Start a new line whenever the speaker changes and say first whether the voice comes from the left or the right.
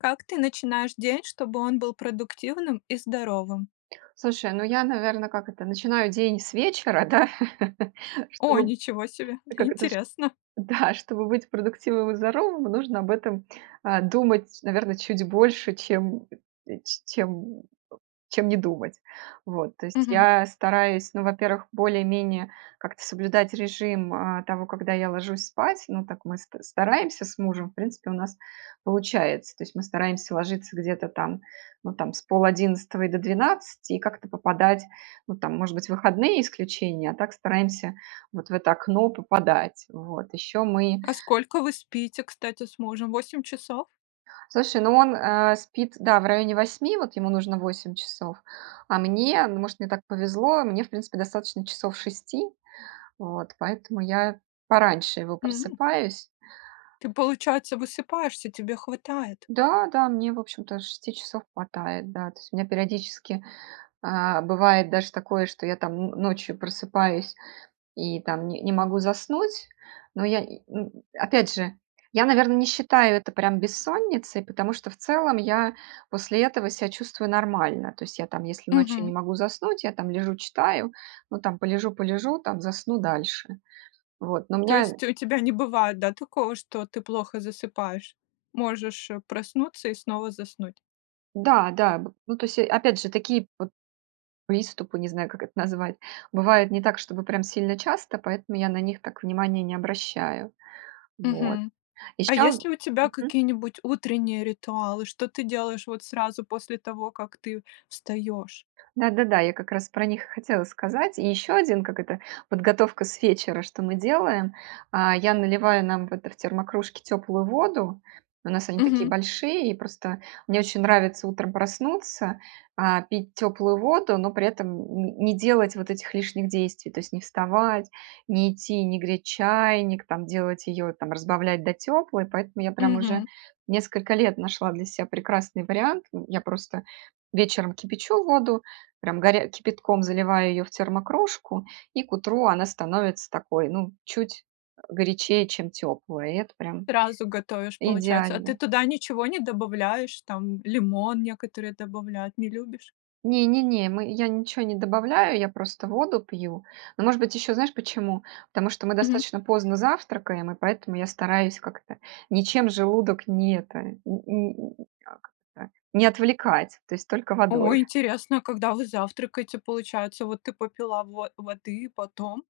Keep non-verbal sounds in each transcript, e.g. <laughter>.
left: Как ты начинаешь день, чтобы он был продуктивным и здоровым?
right: Слушай, ну, я, наверно, как это, начинаю день с вечера, да. <chuckles>
left: О,
right: Чтоб,
left: ничего себе!
right: как это, ш
left: Интересно!
right: да. Чтобы быть продуктивным и здоровым нужно об этом, э, думать, наверно, чуть больше, чем <grunts> ч чем чем не думать. Вот. То есть
left: Мгм.
right: я стараюсь, ну, во-первых, более-менее как-то соблюдать режим, э, того, когда я ложусь спать. Ну, так мы ст стараемся с мужем. В принципе у нас получается. То есть мы стараемся ложиться где-то там, ну, там, с пол-одиннадцатого и до двенадцати и как-то попадать. Ну там, может быть, выходные исключение, а так стараемся вот в это окно попадать, вот. Еще мы
left: А сколько вы спите, кстати, с мужем, 8 часов?
right: Слушай, ну он, э, спит, да, в районе 8, вот ему нужно 8 часов. А мне, ну, может, мне так повезло, мне в принципе достаточно часов 6, вот. Поэтому я пораньше его
left: М!
right: просыпаюсь.
left: Ты, получается, высыпаешься, тебе хватает?
right: Да, да, мне, в общем-то, 6 часов хватает, да. То есть у меня периодически, э, бывает даже такое, что я, там, н ночью просыпаюсь и, там, ни не могу заснуть. Но я и, м Опять же, я, наверно, не считаю это прям бессонницей, потому что в целом я после этого себя чувствую нормально. То есть я, там, если ночью
left: Мгм.
right: не могу заснуть, я, там, лежу читаю, ну, там, полежу, полежу, там, засну дальше. Вот, но у
left: То
right: меня
left: есть у тебя не бывает, да, такого, что ты плохо засыпаешь? Можешь, э, проснуться и снова заснуть.
right: Да-да. Б ну, то есть, э, опять же такие п приступы, не знаю, как это назвать, бывает не так, чтобы прям сильно часто, поэтому я на них так внимания не обращаю. Вот.
left: Мгм. А есть
right: Ещё
left: ли у тебя
right: Мгм.
left: какие-нибудь утренние ритуалы, что ты делаешь вот сразу после того, как ты встаёшь?
right: Да-да-да, я как раз про них и хотела сказать. И ещё один, как это, подготовка с вечера, что мы делаем. А, я наливаю нам в это в термокружки теплую воду. У нас они такие
left: Мгм.
right: большие. И просто мне очень нравится утром проснуться, а, пить теплую воду, но при этом н н не делать вот этих лишних действий, то есть: не вставать, не идти, не греть чайник, там делать её, там разбавлять до теплой. Поэтому я прям уже
left: Мгм.
right: несколько лет нашла для себя прекрасный вариант. М, я просто вечером кипячу воду, прям горя кипятком заливаю её в термокружку, и к утру она становится такой, ну, чуть, э, горячее, чем тёплая. И это прям
left: Сразу готовишь, получается. А ты
right: идеально.
left: туда ничего не добавляешь? Там лимон некоторые добавляют, не любишь?
right: Не не не, мы я ничего не добавляю, я просто воду пью. Ну, может быть, ещё знаешь почему? Потому что мы
left: Мгм.
right: достаточно поздно завтракаем, и поэтому я стараюсь как-то ничем желудок ни это, м м м, как-то не отвлекать, то есть только
left: О,
right: водой.
left: интересно, когда вы завтракаете, получается? Вот ты попила во воды и потом?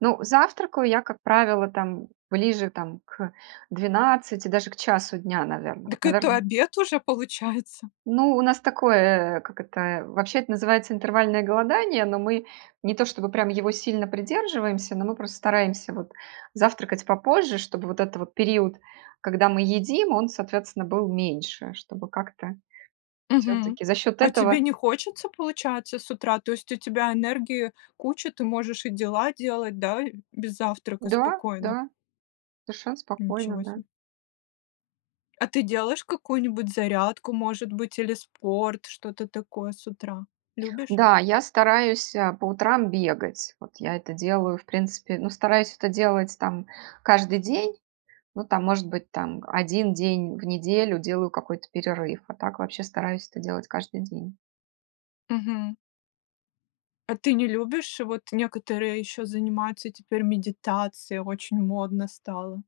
right: Ну, завтракаю я, как правило, там ближе, там, к 12, даже к часу дня, наверно. Вот,
left: Дак, это
right: наверно
left: обед уже получается!
right: Ну, у нас такое, э, э, как это, вообще это называется интервальное голодание, но мы не то чтобы прям его сильно придерживаемся, но мы просто стараемся вот завтракать попозже, чтобы вот этот вот период, когда мы едим, он, соответственно, был меньше, чтобы как-то
left: Мгм.
right: всё-таки за счет
left: А тебе
right: этого
left: не хочется, получается, с утра? То есть у тебя энергии куча, ты можешь и дела делать, да? И без завтрака
right: Да,
left: спокойно.
right: да, совершенно спокойно.
left: Ничего
right: Да.
left: се. А ты делаешь какую-нибудь зарядку, может быть, или спорт, что-то такое с утра? Любишь?
right: Да, я стараюсь, э, по утрам бегать. Вот я это делаю, в принципе ну, стараюсь это делать там каждый день, ну, там, может быть, там 1 день в неделю делаю какой-то перерыв, а так вообще стараюсь это делать каждый день.
left: Мгм. А ты не любишь? Вот некоторые ещё занимаются теперь медитацией, очень модно стало.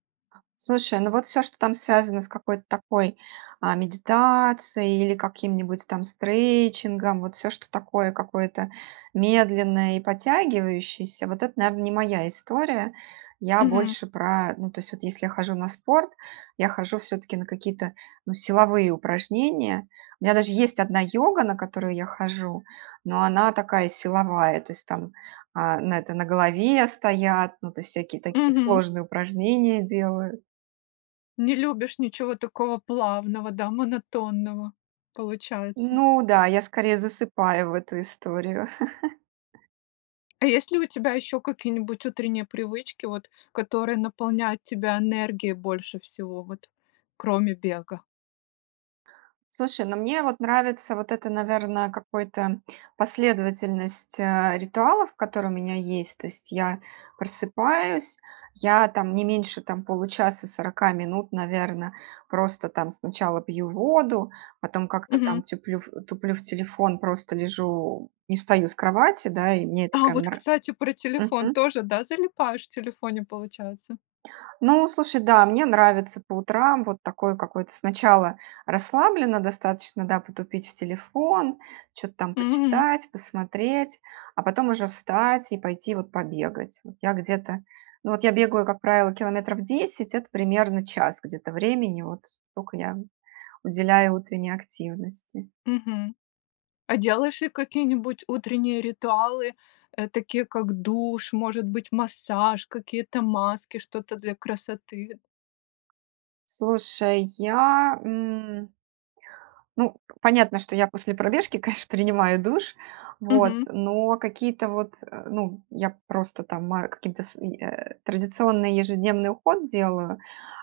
right: Слушай, ну вот всё, что там связано с какой-то такой, а, медитацией или каким-нибудь там стрейчингом, вот всё, что такое какое-то медленное и потягивающееся, вот это, наверное, не моя история. Я
left: Мгм.
right: больше про Ну, то есть вот если я хожу на спорт, я хожу всё-таки на какие-то, ну, силовые упражнения. У меня даже есть одна йога, на которую я хожу, но она такая силовая. То есть там, а, на это на голове стоят, ну, то есть всякие такие
left: Мгм.
right: сложные упражнения делаю.
left: Не любишь ничего такого плавного, да, монотонного, получается.
right: Ну да, я, скорее, засыпаю в эту историю. <chuckles>
left: А если у тебя еще какие-нибудь утренние привычки, вот, которые наполняют тебя энергией больше всего, вот, кроме бега?
right: Слушай, ну, мне, вот, нравится вот это, наверное, какой-то последовательность, а, ритуалов, которые у меня есть. То есть я просыпаюсь, я, там, не меньше, там, получаса- 40 минут, наверно, просто, там, сначала пью воду, потом как-то,
left: Мгм.
right: там, тюплю туплю в телефон, просто лежу, не встаю с кровати, да, и мне это,
left: А,
right: прям,
left: вот,
right: нр
left: кстати, про телефон
right: мгм.
left: тоже, да, залипаешь в телефоне, получается?
right: Ну, слушай, да, мне нравится по утрам вот такой какой-то сначала расслабленно достаточно, да, потупить в телефон, чё-то там
left: Мгм.
right: почитать, посмотреть, а потом уже встать и пойти, вот, побегать, вот. Я где-то, ну вот, я бегаю, как правило, километров 10. Это, примерно, час где-то времени, вот столько я уделяю утренней активности.
left: Мгм. А делаешь ли какие-нибудь утренние ритуалы, э, такие как душ, может быть, массаж, какие-то маски, что-то для красоты?
right: Слушай, я, м ну, понятно, что я после пробежки, конечно, принимаю душ, вот,
left: Мгм.
right: но какие-то вот, э, ну, я просто там ма каким-то с и э, традиционный ежедневный уход делаю,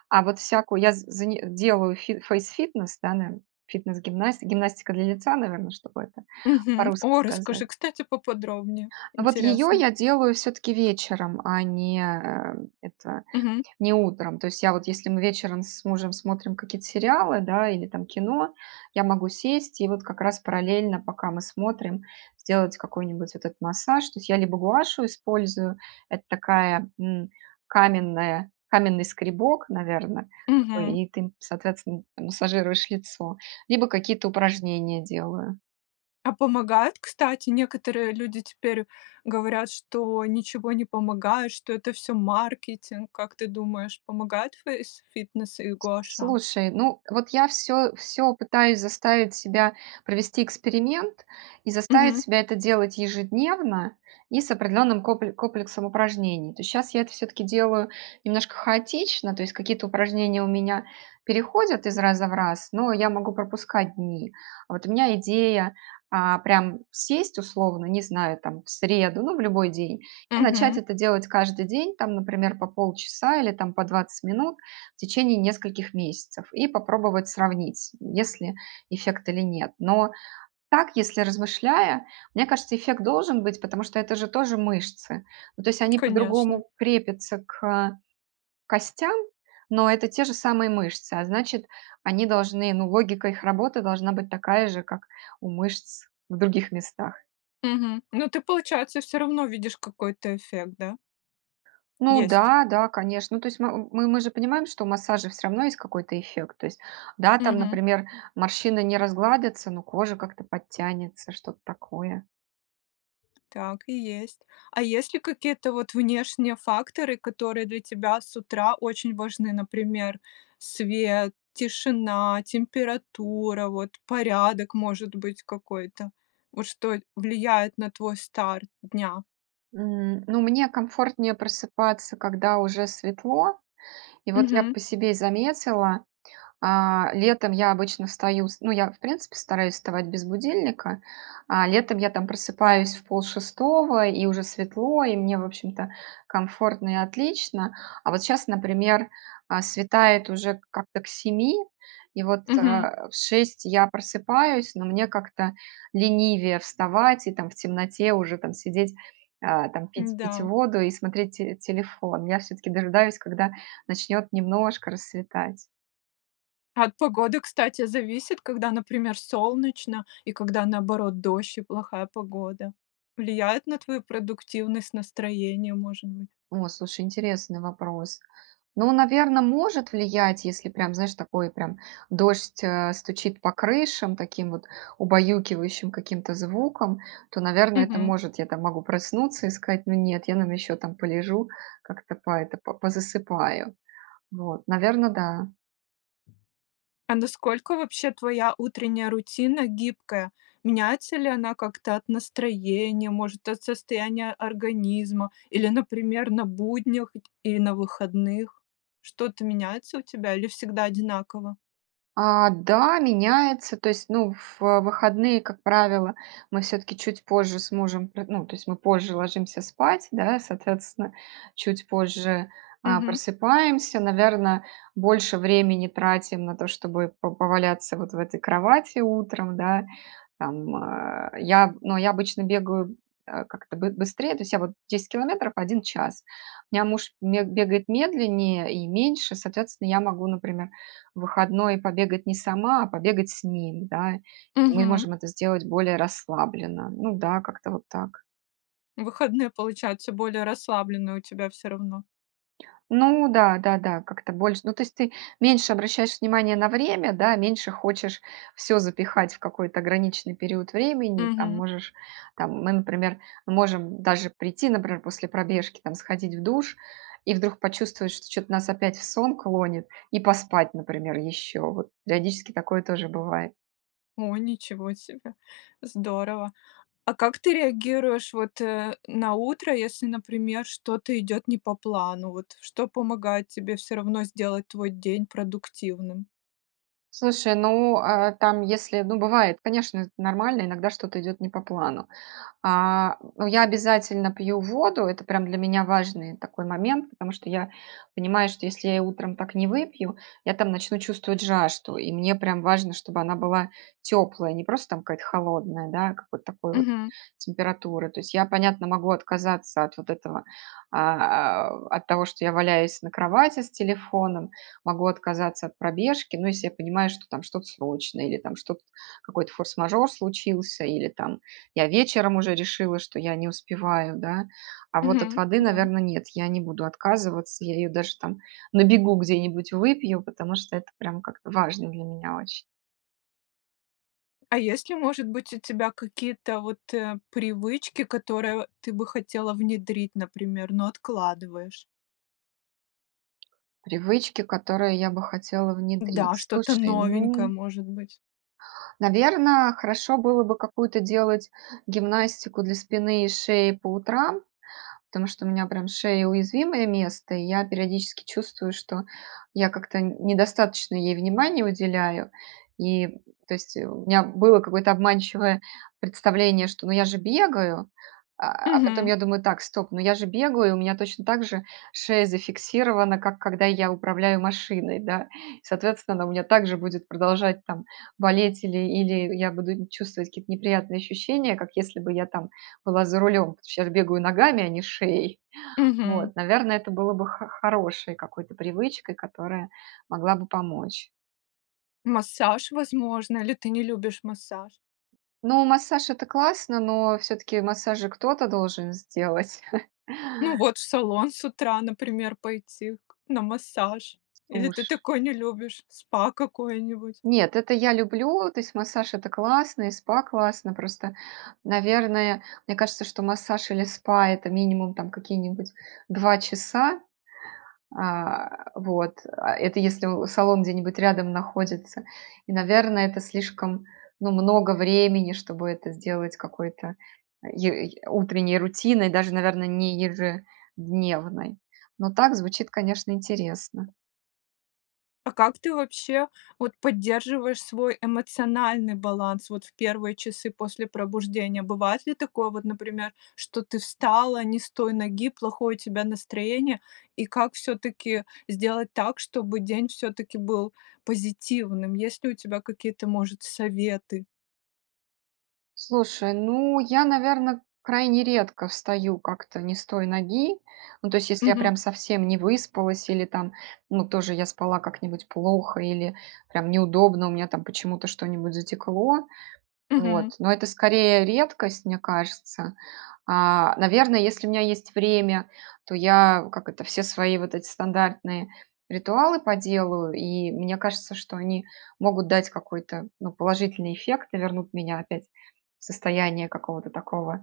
right: а вот всякую я з зани делаю фи фейсфитнес, да, нен, фитнес гимнасти гимнастика для лица, наверное, чтобы это
left: Мгм.
right: по-русски
left: О,
right: сказать.
left: расскажи, кстати, поподробнее.
right: Ну вот её
left: Интересно.
right: я делаю всё-таки вечером, а не, э, это
left: Мгм.
right: не утром. То есть я вот— если мы вечером с мужем смотрим какие-то сериалы, да, или, там, кино— я могу сесть и вот как раз параллельно, пока мы смотрим, сделать какой-нибудь вот этот массаж. То есть я либо гуаша использую, это такая, м, каменная каменный скребок, наверно, такой,
left: Мгм.
right: и ты им, соответственно, м массажируешь лицо, либо какие-то упражнения делаю.
left: А помогает, кстати? Некоторые люди теперь говорят, что ничего не помогает, что это всё маркетинг. Как ты думаешь, помогает фейсфитнес и
right: С
left: гуаша?
right: слушай, ну вот, я всё всё пытаюсь заставить себя провести эксперимент и заставить
left: Мгм.
right: себя это делать ежедневно и с определенным копле комплексом упражнений. То есть щас я это всё-таки делаю немножко хаотично, то есть какие-то упражнения у меня переходят из раза в раз, но я могу пропускать дни. Вот у меня идея- а, прям сесть, условно, не знаю, там, в среду, ну, в любой день и начать
left: Мгм.
right: это делать каждый день, там, например, по полчаса или, там, по 20 минут в течение нескольких месяцев, и попробовать сравнить, есть ли эффект или нет. Но так, если размышляя, мне кажется, эффект должен быть, потому что это же тоже мышцы. Ну, то есть они
left: Конечно.
right: по-другому крепятся к костям, но это те же самые мышцы, а значит, они должны, ну, логика их работы должна быть такая же, как у мышц в других местах.
left: Мгм. Ну ты, получается, всё равно видишь какой-то эффект, да?
right: Ну
left: Есть.
right: да, да, конечно. Ну, то есть, м мы мы же понимаем, что у массажа всё равно есть какой-то эффект. То есть, да, там,
left: Мгм.
right: например, морщины не разгладятся, но кожа как-то подтянется, что-то такое.
left: Так и есть. А есть ли какие-то вот внешние факторы, которые для тебя с утра очень важны, например: свет, тишина, температура, вот, порядок, может быть, какой-то? Вот что влияет на твой старт дня?
right: М, ну, мне комфортнее просыпаться, когда уже светло. И вот я
left: Мгм.
right: по себе заметила, а, летом я обычно встаю с ну, я, в принципе, стараюсь вставать без будильника, а, летом я, там, просыпаюсь в полшестого, и уже светло, и мне, в общем-то, комфортно и отлично. А, вот, щас, например, а, светает уже как-то к 7, и, вот, э,
left: Мгм.
right: в 6 я просыпаюсь, но мне как-то ленивее вставать и, там, в темноте уже, там, сидеть, а, там, пить пить
left: М-да.
right: воду и смотреть те телефон. Я все-таки дожидаюсь, когда начнет немножко рассветать.
left: А от погоды, кстати, зависит, когда, например, солнечно и когда, наоборот, дождь и плохая погода? Влияет на твою продуктивность, настроение, может быть
right: О, слушай, интересный вопрос. Ну, наверно, может влиять, если, прям, знаешь, такой, прям, дождь, э, стучит по крышам таким вот убаюкивающим каким-то звуком, то, наверно, это
left: Мгм.
right: может. Я, там, могу проснуться и сказать: "Но нет, я, наверно, еще, там, полежу, как это по это, по позасыпаю". Вот, наверно, да.
left: А насколько, вообще, твоя утренняя рутина гибкая? Меняется ли она как-то от настроения, может, от состояния организма или, например, на буднях или на выходных? Что-то меняется у тебя или всегда одинаково?
right: А, да, меняется. То есть, ну, в выходные, как правило, мы все-таки чуть позже с мужем пр ну, то есть мы позже ложимся спать, да, соответственно, чуть позже, а,
left: Мгм.
right: просыпаемся, наверно, больше времени тратим на то, чтобы по поваляться вот в этой кровати утром, да. Там, э, я, ну, я обычно бегаю, э, как-то бы быстрее, то есть я, вот, 10 километров 1 час. У меня муж ме бегает медленнее и меньше, соответственно, я могу, например, в выходной побегать не сама, а побегать с ним, да. Мы
left: Мгм.
right: можем это сделать более расслабленно. Ну да, как-то вот так.
left: Выходные получаются более расслабленные у тебя всё равно.
right: Ну да, да, да, как-то больше, ну, то есть, ты меньше обращаешь внимание на время, да, меньше хочешь всё запихать в какой-то ограниченный период времени. Там,
left: Мгм.
right: можешь, там, мы, например, мы можем даже прийти, например, после пробежки, там, сходить в душ и вдруг почувствовать, что чё-то нас опять в сон клонит и поспать, например, ещё. Вот, периодически такое тоже бывает.
left: О, ничего себе! Здорово! А как ты реагируешь, вот, э, на утро, если, например, что-то идёт не по плану? Вот, что помогает тебе всё равно сделать твой день продуктивным?
right: Слушай, ну, э, там, если, ну, бывает, конечно, это нормально, иногда что-то идёт не по плану. А, ну, я обязательно пью воду, это, прям, для меня важный такой момент. Потому что я понимаю, что если я и утром так не выпью, я, там, начну чувствовать жажду. И мне прям важно, чтобы она была тёплая, не просто там какая-то холодная, да, а какой-то такой вот
left: Мгм.
right: температуры. То есть я, понятно, могу отказаться от вот этого, а э от того, что я валяюсь на кровати с телефоном, могу отказаться от пробежки, ну, если я понимаю, что там что-то срочное или, там, что-т какой-то форс-мажор случился, или, там, я вечером уже решила, что я не успеваю, да. А вот от
left: Мгм,
right: воды,
left: да.
right: наверно, нет, я не буду отказываться, я её даже, там, на бегу где-нибудь выпью, потому что это, прям, как-то важно для меня очень.
left: А есть ли, может быть, у тебя какие-то вот, э, привычки, которые ты бы хотела внедрить, например, но откладываешь?
right: Привычки, которые я бы хотела
left: Да,
right: внедрить.
left: что-то
right: Слушай,
left: новенькое,
right: ну
left: может быть.
right: Наверно, хорошо было бы какую-то делать гимнастику для спины и шеи по утрам, потому что у меня, прям, шея- уязвимое место, и я периодически чувствую, что я как-то недостаточно ей внимания уделяю. И, то есть у меня было какое-то обманчивое представление, что, ну, я же бегаю, а а, потом
left: Мгм.
right: я думаю: "Так, стоп, ну, я же бегаю, у меня точно так же шея зафиксирована, как когда я управляю машиной, да". Соответственно, у меня так же будет продолжать там болеть или или я буду нь чувствовать какие-то неприятные ощущения, как если бы я там была за рулем, а щас бегаю ногами, а не шеей.
left: Мгм.
right: Вот, наверное, это было бы хо хорошей какой-то привычкой, которая могла бы помочь.
left: Массаж, возможно, или ты не любишь массаж?
right: Ну, массаж- это классно, но всё-таки массаж кто-то должен сделать. <chuckles>
left: Ну, вот, в салон с утра, например, пойти к на массаж. Или
right: Слуш
left: ты такое не любишь? Спа какое-нибудь?
right: Нет, это я люблю. То есть, массаж- это классно и спа классно. Просто, наверное, мне кажется, что массаж или спа- это, минимум, там, какие-нибудь 2 часа. А, вот, а это если у салон где-нибудь рядом находится. И, наверное, это слишком, ну, много времени, чтобы это сделать какой-то е й утренней рутиной, даже наверно не ежедневной. Но так звучит, конечно, интересно.
left: А как ты, вообще вот, поддерживаешь свой эмоциональный баланс, вот, в первые часы после пробуждения? Бывает ли такое, вот, например, что ты встала не с той ноги, плохое у тебя настроение, и как всё-таки сделать так, чтобы день всё-таки был позитивным, есть ли у тебя какие-то, может, советы?
right: Слушай, ну, я, наверно, крайне редко встаю как-то не с той ноги, ну, то есть если я
left: Мгм.
right: прям совсем не выспалась, или, там, ну, тоже я спала как-нибудь плохо или прям неудобно, у меня, там, почему-то что-нибудь затекло.
left: Мгм.
right: Вот. Но это, скорее, редкость, мне кажется. А, наверно, если у меня есть время, то я, как это, все свои вот эти стандартные ритуалы поделаю, и мне кажется, что они могут дать какой-то, ну, положительный эффект и вернут меня опять в состояние какого-то такого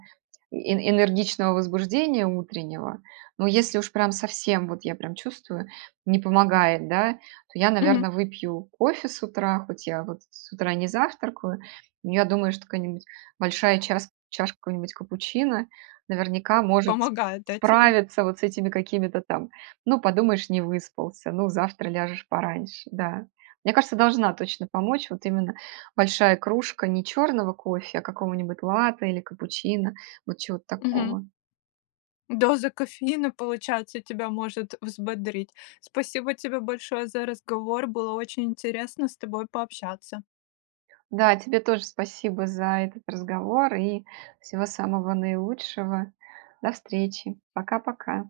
right: э энергичного возбуждения утреннего. Но если уж прям совсем, вот я прям чувствую, не помогает, да, то я,
left: Мгм.
right: наверно, выпью кофе с утра, хоть я, вот, с утра не завтракаю. Но я думаю, что какая-нибудь большая час чашка какого-нибудь капучино, наверняка, может с
left: Помогает, да, тебе?
right: справиться вот с этими какими-то там: "Ну, подумаешь, не выспался, ну, завтра ляжешь пораньше", да. Мне кажется, должна точно помочь, вот именно, большая кружка не черного кофе, а какого-нибудь латте или капучино, вот чего-то
left: Мгм.
right: такого.
left: Доза кофеина, получается, тебя может взбодрить. Спасибо тебе большое за разговор, было очень интересно с тобой пообщаться.
right: Да, тебе тоже спасибо за этот разговор и всего самого наилучшего. До встречи. Пока-пока.